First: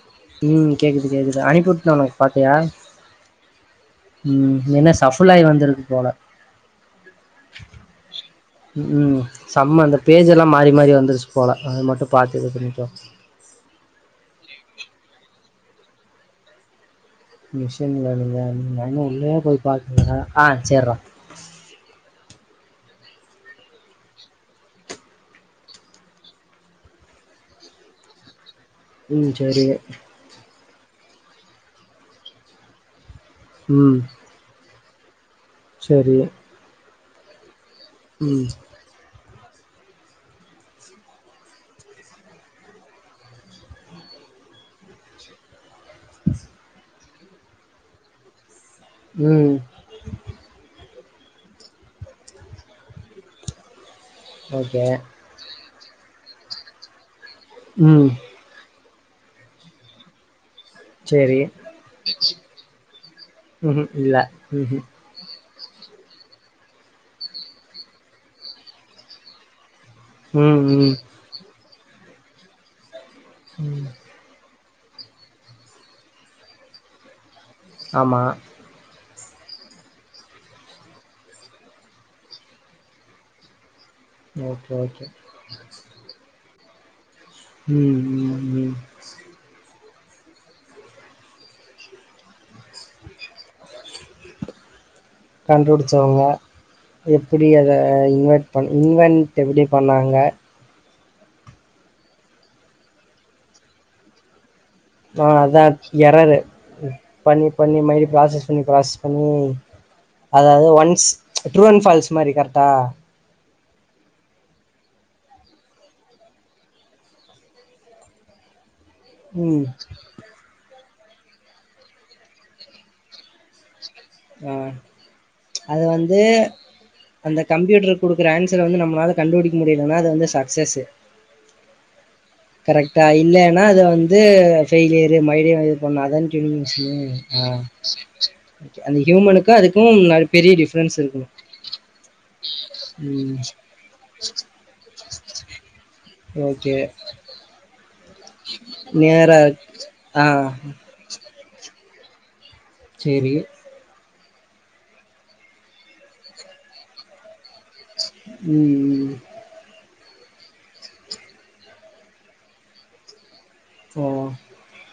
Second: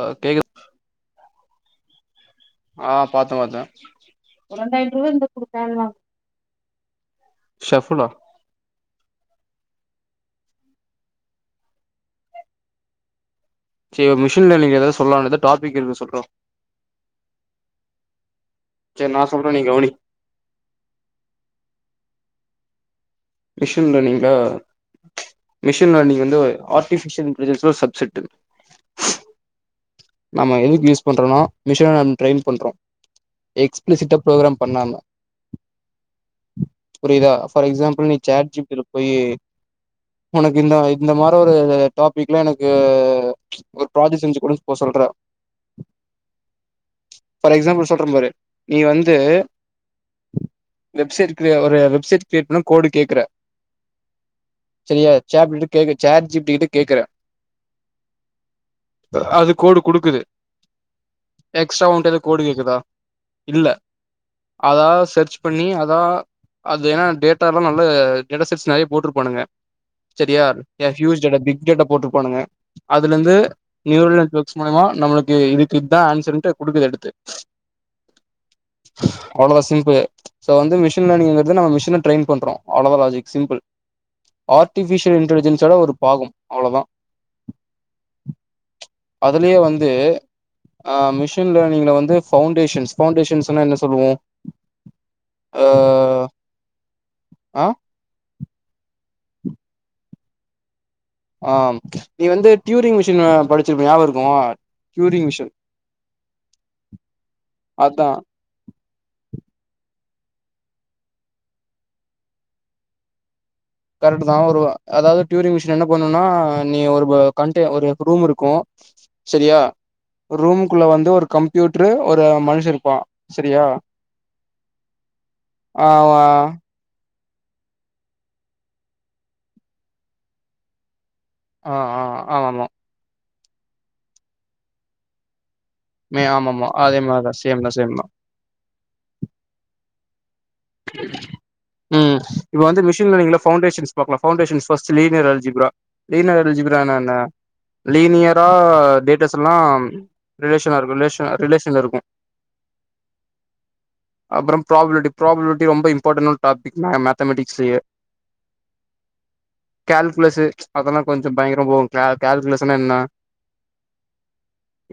அ கேக்குத் ம் கேக்குது கேக்குது அனுப்பிவுட்டே உனக்கு பாத்தியா அ பாத்த பாத்த ம் ஓரு என்ன ரெண்டாயிரத்திரூவா சஃபுலாயி வந்திருக்கு குடுத்தேல்னா போல ம் சம்ம அந்த பேஜ்எல்லா மாறிமாறி வந்துர்ச்சுபோல அது மட்டு பாத்து கொஞ்சொ சே மிஷின்ல நீங்க ஏதாவ சொல்லலாம்த டாபிக் இருக்கு சொல்றா மிஷின் [unintelligible] நா இன்னு சேரி நா உள்ளேயே சொல்றே நீ போய் கவனி பாக்கலடா ஆ சேறா மிஷின் லர்னிங்க்ல மிஷின் லர்னிங் வந்து ஆர்ட்டிஃபிஷியல் இன்டலிஜென்ஸ் சப்செட்டு ம் சேரி நம்ம எதுக்கு யூஸ் பண்றோனா மிஷின நம்ம ட்ரெயின் பண்றோ ம் எக்ஸ்பிளிசிட்டா ப்ரோக்ராம் பண்ணாம சேரி புரியுதா ஃபார் எக்ஸாம்பள் நீ ம் சாட் ஜிப்டில போய் உனக்கு இந்த இந்த மாரி ஒரு டாபிக்ல எனக்கு ஒரு ப்ராஜெக்ட் செஞ்சு கொடுனு இப்ப சொல்ற ஆச்சு ஃபார் எக்ஸாம்பிள் சொல்ற பாரு நீ வந்து ம் வெப்சைட் கிரே ஒரு வெப்சைட் கிரியேட் பண்ண கோடு கேக்குறே ஓகே சேரியா சேப்ப கே சாட் ஜிபடி கிட்ட கேக்குற ம் அது கோடு குடுக்குது சேரி எக்ஸ்ட்ரா உண்ட் எது கோடு கேக்குதா இல்ல ம்ஹும் ம்ஹும் அதா சர்ச் பண்ணி அதா அது ஏனா டேடால எல்லா நல்ல டேடா செஸ் நெறைய போட்டுருப்பானுங்க சேரியா ம் ஏ ம் பியூஸ் டேடா பிக் டேட்டா போட்டுருப்பானுங்க அதுல இருந்து ம் நியூலந் மூல்யமா நம்மளுக்கு இதுக்கு இதுதா ஆன்சர்ட்டு கொடுக்குது எடுத்து ஆமா அவ்ளதா சிம்புள் சோ வந்து மிசின்லேனிங்கிறது நம்ம மிஷின ட்ரைய் பண்றோ அவ்ளோ தா logic simple okay okay artificial இன்டலிஜன்ஸ்வோட ஒரு பாகம் அவ்ளோதா ம் ம் ம் அதுலேயே வந்து ஆ மிஷின் லேர்னிங்ல வந்து பவுண்டேஷன்ஸ் பவுண்டேஷன்ஸ்னா என்ன சொல்லுவோ ஆ கண்டுபுடிச்சவங்க எப்டி ஆ அத ஏ இன்வெட் பண்ண இன்வென்ட் எப்டி பண்ணாங்க ஆ ம் நீ வந்து டுரிங் மிஷின் அ படிச்சிருப்ப ஞாபகம் இருக்குமா ஆ அதா எராரு பண்ணி பண்ணி இந்தமாரி அதா பிராசஸ் பண்ணி பிராசஸ் பண்ணி அதாவது ஒன்ஸ் ட்ரூ அண்ட் ஃபால்ஸ் மாரி கரெக்டா கரெக்ட் தா ஒரு அதாவது டுயூரிங் மிஷின் என்ன பண்ணும்னா நீ ஒரு கன்ட் ஒரு ரூம் இருக்கு சரியா ம் ரூமுக்குள்ள வந்து ஒரு கம்ப்யூட்டர் ஒரு மனுஷன் இருப்பா சேரியா ஆ அது வந்து ஆ அந்த கம்ப்யூட்டர் குடுக்குற ஆன்சர் வந்து நம்மளால கண்டுபிடிக்க முடியலன்னா அது வந்து சக்சஸ்ஸு ஆ ஆ ஆமா ஆமா கரெக்டா இல்லன்னா அத வந்து பெய்லியரு மைடியா சொன்னாதா மே டூரிவ் ஆமாமா மிசினு அதே மாரிதா சேம் தா சேம் தா அந்த யூமனுக்கு அதுக்கு பெரிய டிஃப் ம் இப்ப வந்து மிஷின் ம் லனிங்ல பவுண்டேஷன் பாக்கலா foundations first linear algebra linear okay algebra நா என்ன லீனியரா டேட்டஸ் நேராக எல்லா ஆ ரிலேஷனா இருக்கு ரிலேஸன் ரிலேஷன்ல இருக்கு சேரி அப்றம் ப்ராபிலிட்டி ப்ராபிலிட்டி ரொம்ப இம்பார்டனான டாபிக் மேத்தமெடிக்ஸ்லயே ம் ம் கேல்குலேசு அதெலாங் கொஞ்சம் பயங்கரமபோகு கே கேல்குலஷனா என்னா ஓ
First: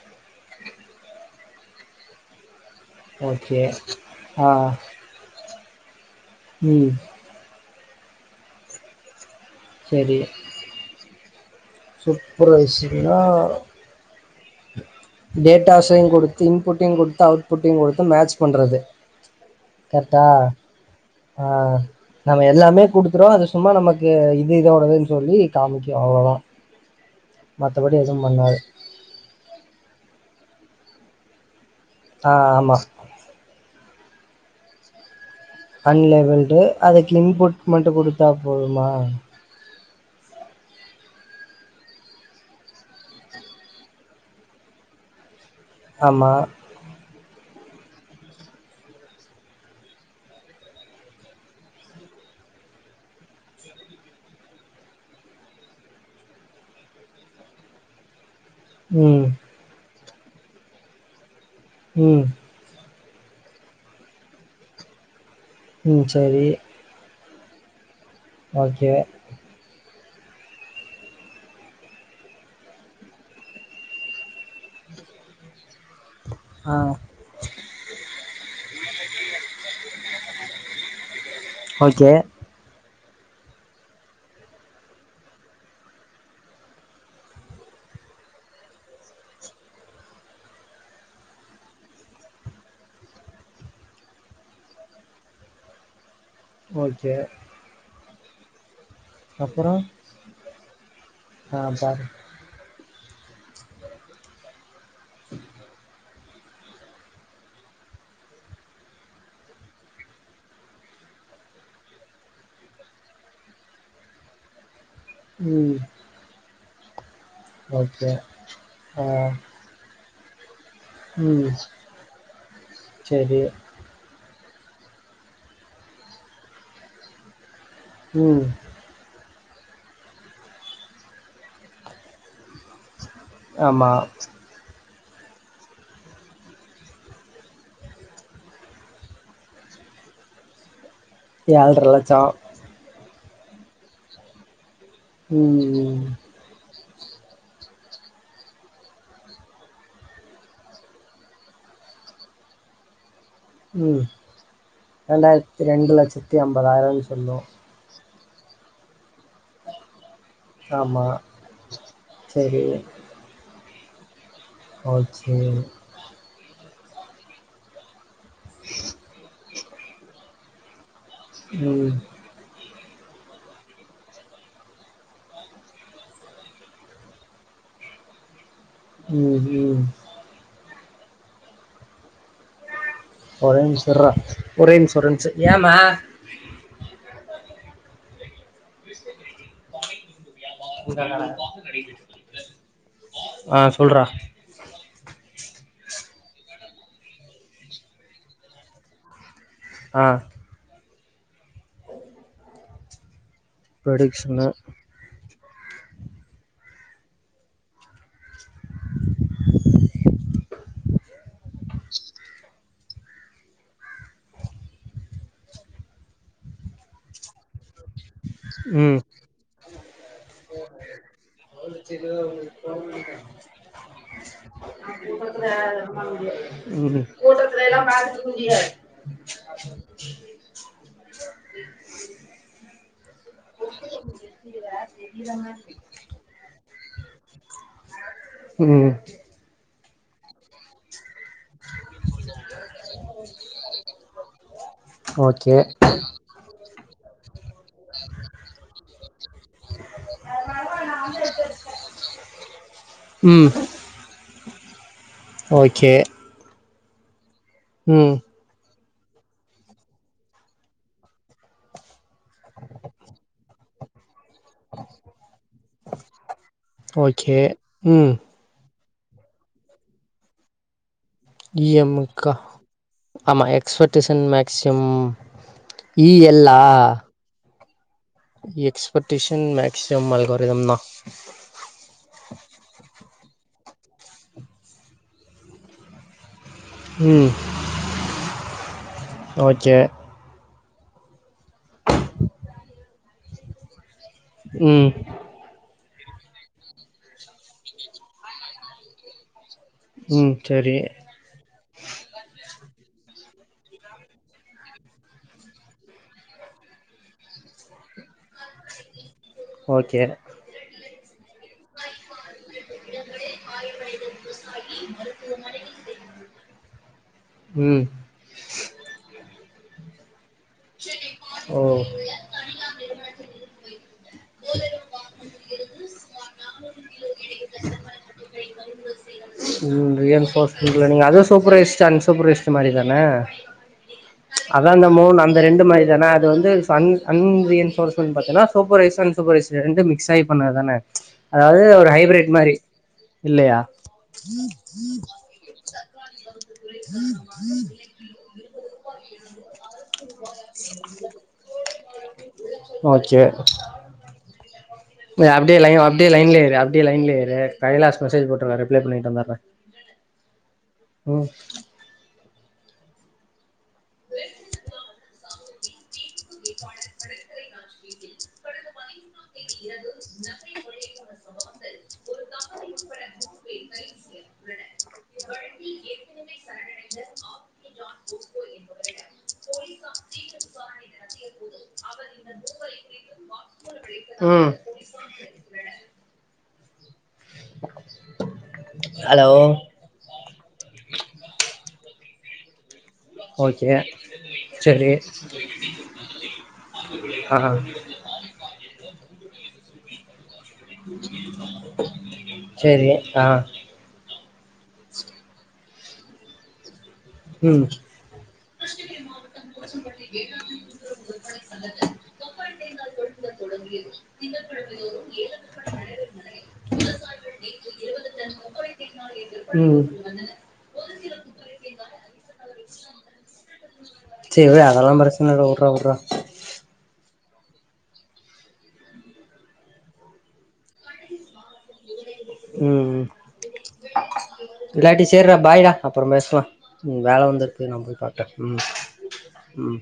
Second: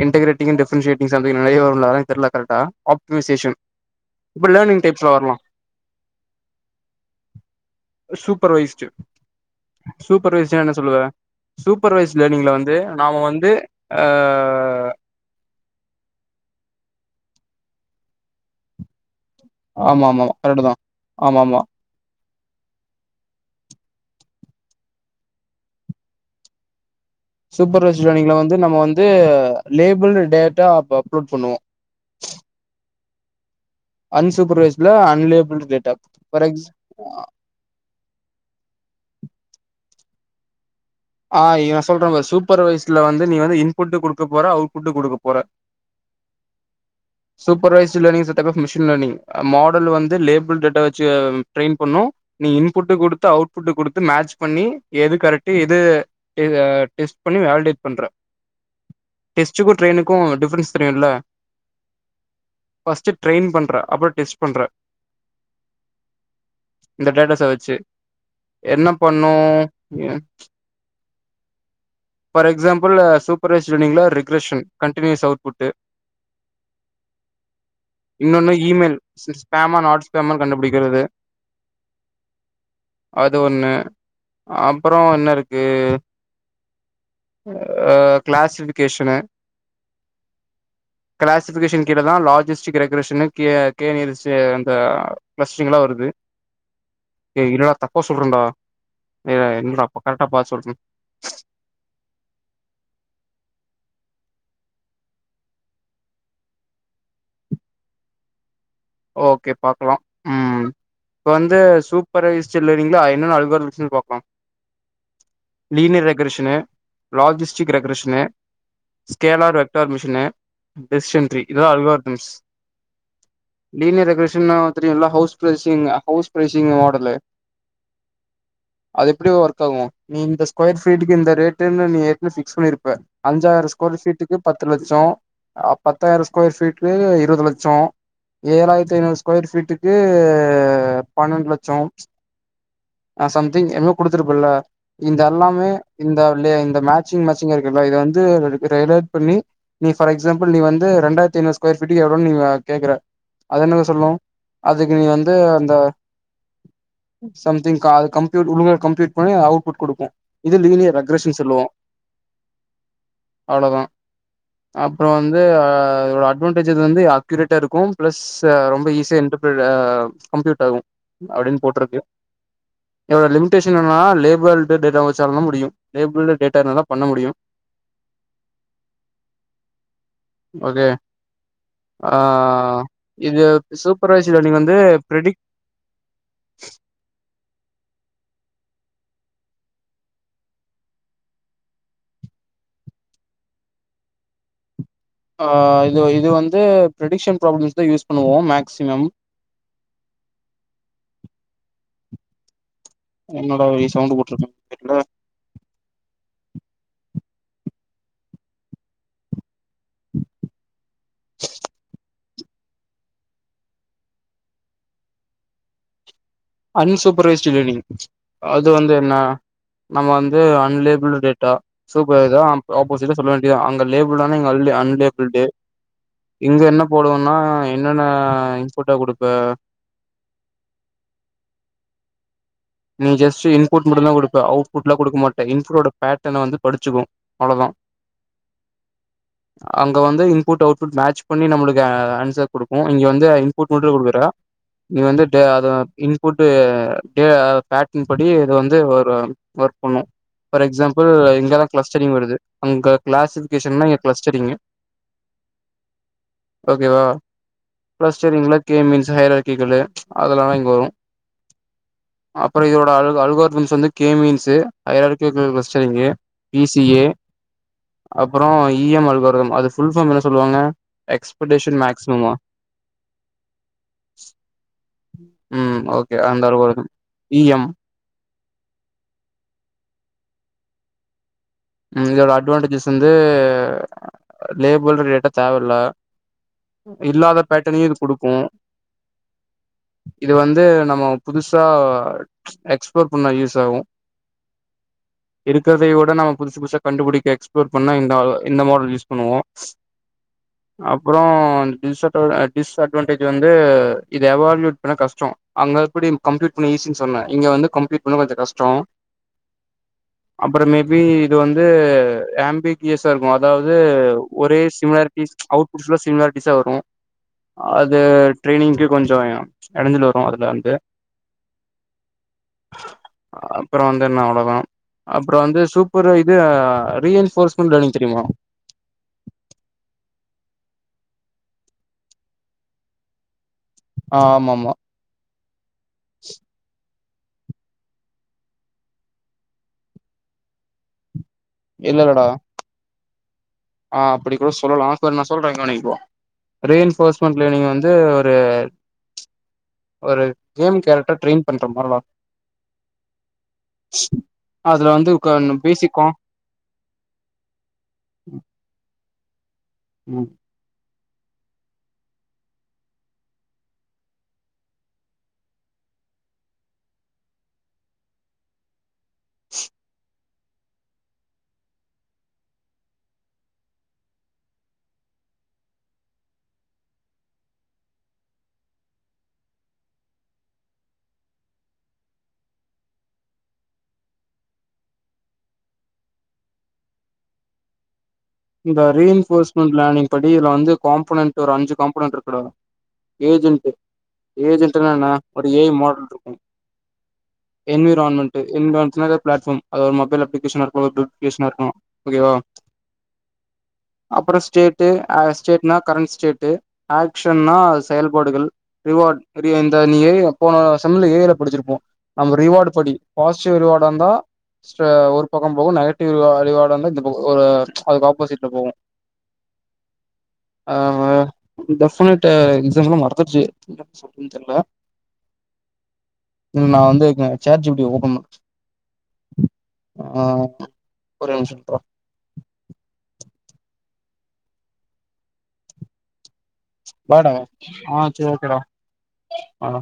இன்டரகரேட்டிங்க்க டிஃபரெண்ட்ஷியேட்டிங்ஸ் சம்திங் நெலைய வருல அது எனக் தெர்ல கரெக்டா அப் ன்ஷேஷன் ஓகே ஆ இப்டி லேர்னிங் டைப்ஸ்லா வர்லா ம் சூப்பர்வைஸ்ட்டு சேரி சூப்பர்வைஸுனா என்ன சொல்லுவே சூப்பர்வைஸ் லேர்னிங்ல வந்து சூப்பர்வைசிங்னா நாம வந்து அ டேட்டாஸையுங் குடுத்து இன்புட்டையுங் குடுத்து அவுட்புட்டையுங் குடுத்து மேட்ச் பண்றது ஆமா ஆமா கர்ட்டா கரெக்ட்டு தா ஆமா ஆ ஆமா நம்ம எல்லாமே குடுத்துறோ அது சும்மா நமக்கு இது இதோடதுன் சொல்லி காமிக்கு அவ்ளோதா மத்தபடி சூப்பர்வைஸ் எதுவு லேர்னிங்ல வந்து பண்ணாது நம்ம வந்து லேபிள் டேட்டா அப்ப அப்லோட் பண்ணுவோ ஆ ஆமா அன்சூப்பர்வைஸ்ல அன்லேபிள்ரு அன்லேவல்டு அதுக்கு இன்புட் மட்டு குடுத்தா போதுமா ஆ இவெ சொல்றேம் பாரு சூப்பர்வைசஸ்ட்ல வந்து நீ வந்து இன்புட்டு குடுக்கப் போற அவுட்புட்டு குடுக்கப் போற ஆமா supervised learning [unintelligible] of machine learning model வந்து லேபிள் டேட்டா வெச்சு ட்ரைன் பண்ணு நீ இன்புட்டு குடுத்து அவுட்புட்டு குடுத்து மேட்ச் பண்ணி எது கரெக்ட்டு எ இது இகா டெஸ்ட் பண்ணி வேலிடேட் பண்ற ம் எஸ்ட்டுகு ட்ரெயினுக்கு டிஃபரென்ஸ் தெரியுல்ல ம் ஃபர்ஸ்ட்டு ட்ரைன் பண்றே அப்றோ டெஸ்ட் பண்றே ம் சரி இந்த டேட்டாச வெச்சு ஓகே என்னப் பண்ணு அ ஃபார் எக்ஸாம்பிள்லே சூப்பர்வைஸ்ர் லினிங்ல ரிக்ரஷன் கண்ட்டினியூஸ் அவுட்புட்டு ஆ இன்னொன்னு இ மெல் ஸ் ஸ்பேம நாட்ஸ்பேமன் கண்டுபிடிக்கிறது ஓகே அது ஒன்னு அப்பறோ என்ன இருக்கு அ கிளாசஃபிகேஷனு கிளாஸிபிகேஷன் கீழதா லாஜஸ்டிக் ரெகுரேஷன்னு கே கே நேறிஷு அந்த பிளஸ்ட்ரிங்கலா வருது ஓகே எ இல்லடா தப்பா சொல்றேன்டா [unintelligible] இருடா கரட்டா பாத் சொல்றன் ஆம் பாரு ஓகே பாக்லா ம் இப்ப வந்து சூப்பர்வைஸ்ட்டு லேர்னிங்ல அய் என்னென்ன [unintelligible] பாக்லா ம். லீனியர் ரெக்கரஷன்னு லாஜஸ்ட் ஜிக் ஓகே. ரெக்கரெஷ்ஷனு ஆ. ஸ்கேலார் ரெக்ட்டார் மிஷினு டிஸ் என்ட்ரி இதுதா அல்காரிதம்ஸ் செரி லீனியர் ரெக்ரெஷ்ஷன்னா தெரியுல்ல ஹவுஸ் பிரசிங்க ஹவுஸ் பிரசிங் மாடலு ம் அது எப்டிய ஒர்க்காவு நீ இந்த ஸ்கொயர் ஃபீட்டுக்கு இந்த ரேட்டுன்னு நீ ஏற்கனவே ஃபிக்ஸ் பண்ணிருப்பே அஞ்சாயிரோ ஆமா. ஸ்கொயர் ஃபீட்டுக்கு பத்து லட்சோ பத்தாயிரோ ஸ்கொயர் ஃபீட்டு இருவது லட்சோ ஏழாயிரத்தி ஐநூறு ஸ்கொயர் ஃபீட்டுக்கு பன்னெண்டு லட்சோ ஆ சம்திங் என்னா குடுத்திருப்பல்ல இந்த எல்லாமே ம். இந்த உள்ளயே இந்த மேட்சிங் மச்சிங்கா இருக்குல்ல இத வந்து ரெகுலேட் பண்ணி நீ ஃபார் எஸ்ஸாபில் நீ வந்து ரெண்டாயிரத்தி ஐநூரு ஸ்கயர் ஃபீட்டுக்கு எவோனு நீ கேக்குற அது என்னது ம். சொல்னு அதுக்கு நீ வந்து அந்த சொல்லும். சம் திங்க கால் கம்பியூட் ஒழுங்க கப்யூட் பண்ணி அவுட்புட் குடுக்கு இது லீனியர் ஆமா. ரக்ரஷன்னு சொல்லுவோ சரி. அவ்ளோதா அப்புறோ ஓகே. வந்து அதோட அட்வான்டேஜஸ் இது வந்து ஆக்யூரேட்டா இருக்கு பிளஸ் ரொம்ப ஈஸியா இன்டர் பெர் அ கம்ப்யூட் ஆகும் அப்டின்னு ம். போட்டிருக்கு எவ்ளோ லிமிடேஷன் என்னன்னா லேபிள்டு டேட்டா வச்சாலும்தா முடியு லேபிள்டு டேட்டா இருந்தா தா பண்ண முடியு ம் ம் ஓகே ஆ ஆ ஆ ஒரே நிம்ஷோ இர்றா ஒரே நிம்ஷோ ஒரே நிம்ஷோ ப்ரெடிக் ஆ சொல்றா ஆ இது இது வந்து ப்ரடிக்ஷன் ப்ராப்ளம்ஸ் தா யூஸ் பண்ணுவோ மேக்சிமம் ஆ என்னோட ஒரே சவுண்ட் ப்ரொடிக்ஷனு. போட்டிருக்கே அன் சூப்பர்வைஸ்டு லேர்னிங் அது வந்து ம். என்ன நம்ம வந்து அன்லேபிளு டேட்டா சூப்பர் இதா ஆப்போசிட்டா சொல்ல வேண்டியதா அங்க லேபிள்புள் ஆனா இங்க அன்லேபுள்டு இங்க என்ன ம். போடுவோன்னா என்னென்ன இன்புட்டா குடுப்ப நீ ஜஸ்ட் இன்புட் மட்டும்தா குடுப்ப அவுட் புட்லா குடுக்க மாட்ட இன்ஃபரோட பேட்டன வந்து படிச்சிக்கு அவ்ளதா இதே அங்க வந்து இன்புட் அவுட்புட் மேட்ச் பண்ணி நம்மளுக்கு ஆன்சர் குடுக்கு இங்க வந்து இன்புட் மட்டு குடுகுற நீ வந்து டே ஓகே. அது இன்புட்டு டே ஆ பேக்கிங் படி இது வந்து ஒரு ஒர்க் பண்ணு ஃபார் எக்ஸாம்பிள் இங்கெல்லா க்ளஸ்டடிங் வருது அங்க ம். கிளாசிபிகேஷன்னா இங்க க்ளஸ்டடிங்கு ஓகே ஓகேவா ம் க்ளஸ்டடிங்ல கே மீன்ஸ் ஹையர்க் கீ டூலே அதெல்லா தா இங்க வரு அப்றோ இதோட அல் அல்கார் மீன்ஸ் வந்து K means [unintelligible] clustering P C A okay ம் அப்றோ இ எம் அல்காரிதம் அது ஃபுல் ஃபார்ம் என்ன சொல்லுவாங்க எக்ஸ் இ எம் முக்கா ஆமா எக்ஸ்பெக்டேஷன் மேக்சிம் ம் இ ஓகே எல் அந்த லா algorithm E M expectation maxim algorithm தா ம் இதோட அட்வான்டேஜஸ் வந்து லேபிள்ல் ரீலேட்டா தேவல்ல ம் இல்லாத பேட்டனையு இது குடுக்கு ஓகே இது வந்து நம்ம புதுசா எக்ஸ்ப்ளோர் பண்ண யூஸ் ஆகு ம் இருக்கறதை விட நம்ம புதுசு புதுசா கண்டுபுடிக்க எக்ஸ்ப்ளோர் பண்ண இந்த இந்த மாடல் யூஸ் பண்ணுவோ ம் சேரி அப்றோ டிஸ் அட் டிஸ்அட்வான்டேஜ் வந்து இது எவால்யூட் பண்ண கஷ்டோ அங்க எப்டி கம்ப்ளீட் ஈஸின் சொன்னே இங்க வந்து கம்ப்ளீட் பண்ண கொஞ்ச கஷ்டோ ஓகே அப்றோ மேபி இது வந்து ஆம்ப் ஃபேக் இயர்ஸா இருக்கு அதாவது ஒரே சிமிலாரிட்டிஸ் அவுட்புட்ல சிமிலாரிட்டிஸா வரு ம் அது ட்ரைனிங்க்கு கொஞ்சோ எடஞ்சல் வரும் அதுல ஓ அப்றோ வந்து என்ன அவ்ளோ தா அப்றோ வந்து சூப் [unintelligible] இது reinforcement learning தெரியுமா ம் ரீ என் ஃபோர்ஸ்மெண்ட்ல அது சூப்பரரைஸ்ட் அன்சூப்பரரைஸ்ட் மாரி தான ஆ ஆமா அதா ஆமா அந்த இந்த மூணு அந்த ரெண்டு மாரி தான அது வந்து சன் அன் ரீ என் ஃபோர்ஸ்மெண்ட் பாத்தனா சூப்பரைஸ் அன் சூப்பரைஸ் ரெண்டு மிக்ஸ் ஆயி பண்ணது தான அதாவது ஒரு இல்ல இல்லடா ஹைப்ரேட் மாரி இல்லையா ஆ அப்டி கூட சொல்லலா செரி நா சொல்றே கவணி ப்ரோ ரீ என் ஃபோர்ஸ்மெண்ட் லேர்னிங் வந்து ஒரு ஒரு கேம் கேரக்டர ட்ரெயின் பண்ற மாராடா ஓகே அதுல வந்து ஏ அப்டே லைன் வா பேசிக்கா அப்டே லைன்லயே இரு அப்டே லைன்லே இரு கைலாஷ் மெசேஜ் போட்டுருக்கா ரிப்ளே பண்ணிட்டு வந்துறே ம் ம் [unintelligible] [unintelligible] [unintelligible] ம் இந்த ரீ என் ஹலோ ஃபோர்ஸ்மெட் லேர்னிங் படி இதுல வந்து காம்போனன்ட் ஒரு அஞ்சு காம்போனன்ட் இருக்கு டா ஏஜென்ட்டு ஓகே சரி ஏஜென்ட்டுனா என்ன ஒரு ஏ ஐ மாடல்ட்டுருக்கு அ ஆ என்விரான்மென்ட் என்விரான்மென்ட் னா எதா ஃபிளாட் ஃபார்ம் அது ஒரு மொபைல் அப்ளிகேஷனா இருக்கலா டூப்ளிகேஷனா இருக்கலா ஓகே வா செரி ஆ அப்றோ ஸ்டேட்டு அ ஸ்டேட்னா கரண்ட் ஸ்டேட்டு ஆக்ஷன்னா ம் செயல்பாடுகள் ரிவார்ட் [unintelligible] இந்த நீ போன செம்ல ஏ ஜல படிச்சிருப்போ நம்ம ரிவார்டு படி பாசிட்டிவ் ரிவார்டா இருந்தா ஸ்ரே ஒரு பக்கம் போகு நெகட்டிவ் ரீவா ரிவார்ட இந்த ஒரு அதுக்கப் ஆப்போசிட்ல போவோ ஆ டெபனட் [unintelligible] இன்சம்ல மறந்துடுச்சு என்ன சொல்றதுன்னு சேரி தெர்ல விடு அதெல்லா பிரச்சன இல்ல உட்றா உட்றா ம் நா வந்து chat G P T open பண் ஆ ஒரே நிமிஷம் நில்ற ம் இல்லாட்டி சேர்ற பாய்டா அப்றம் பேசலா ம் வேல வாடா வந்திருக்கு நா போய் ஆ பாக்க சரி ஓகேடா ம் ஆ ம்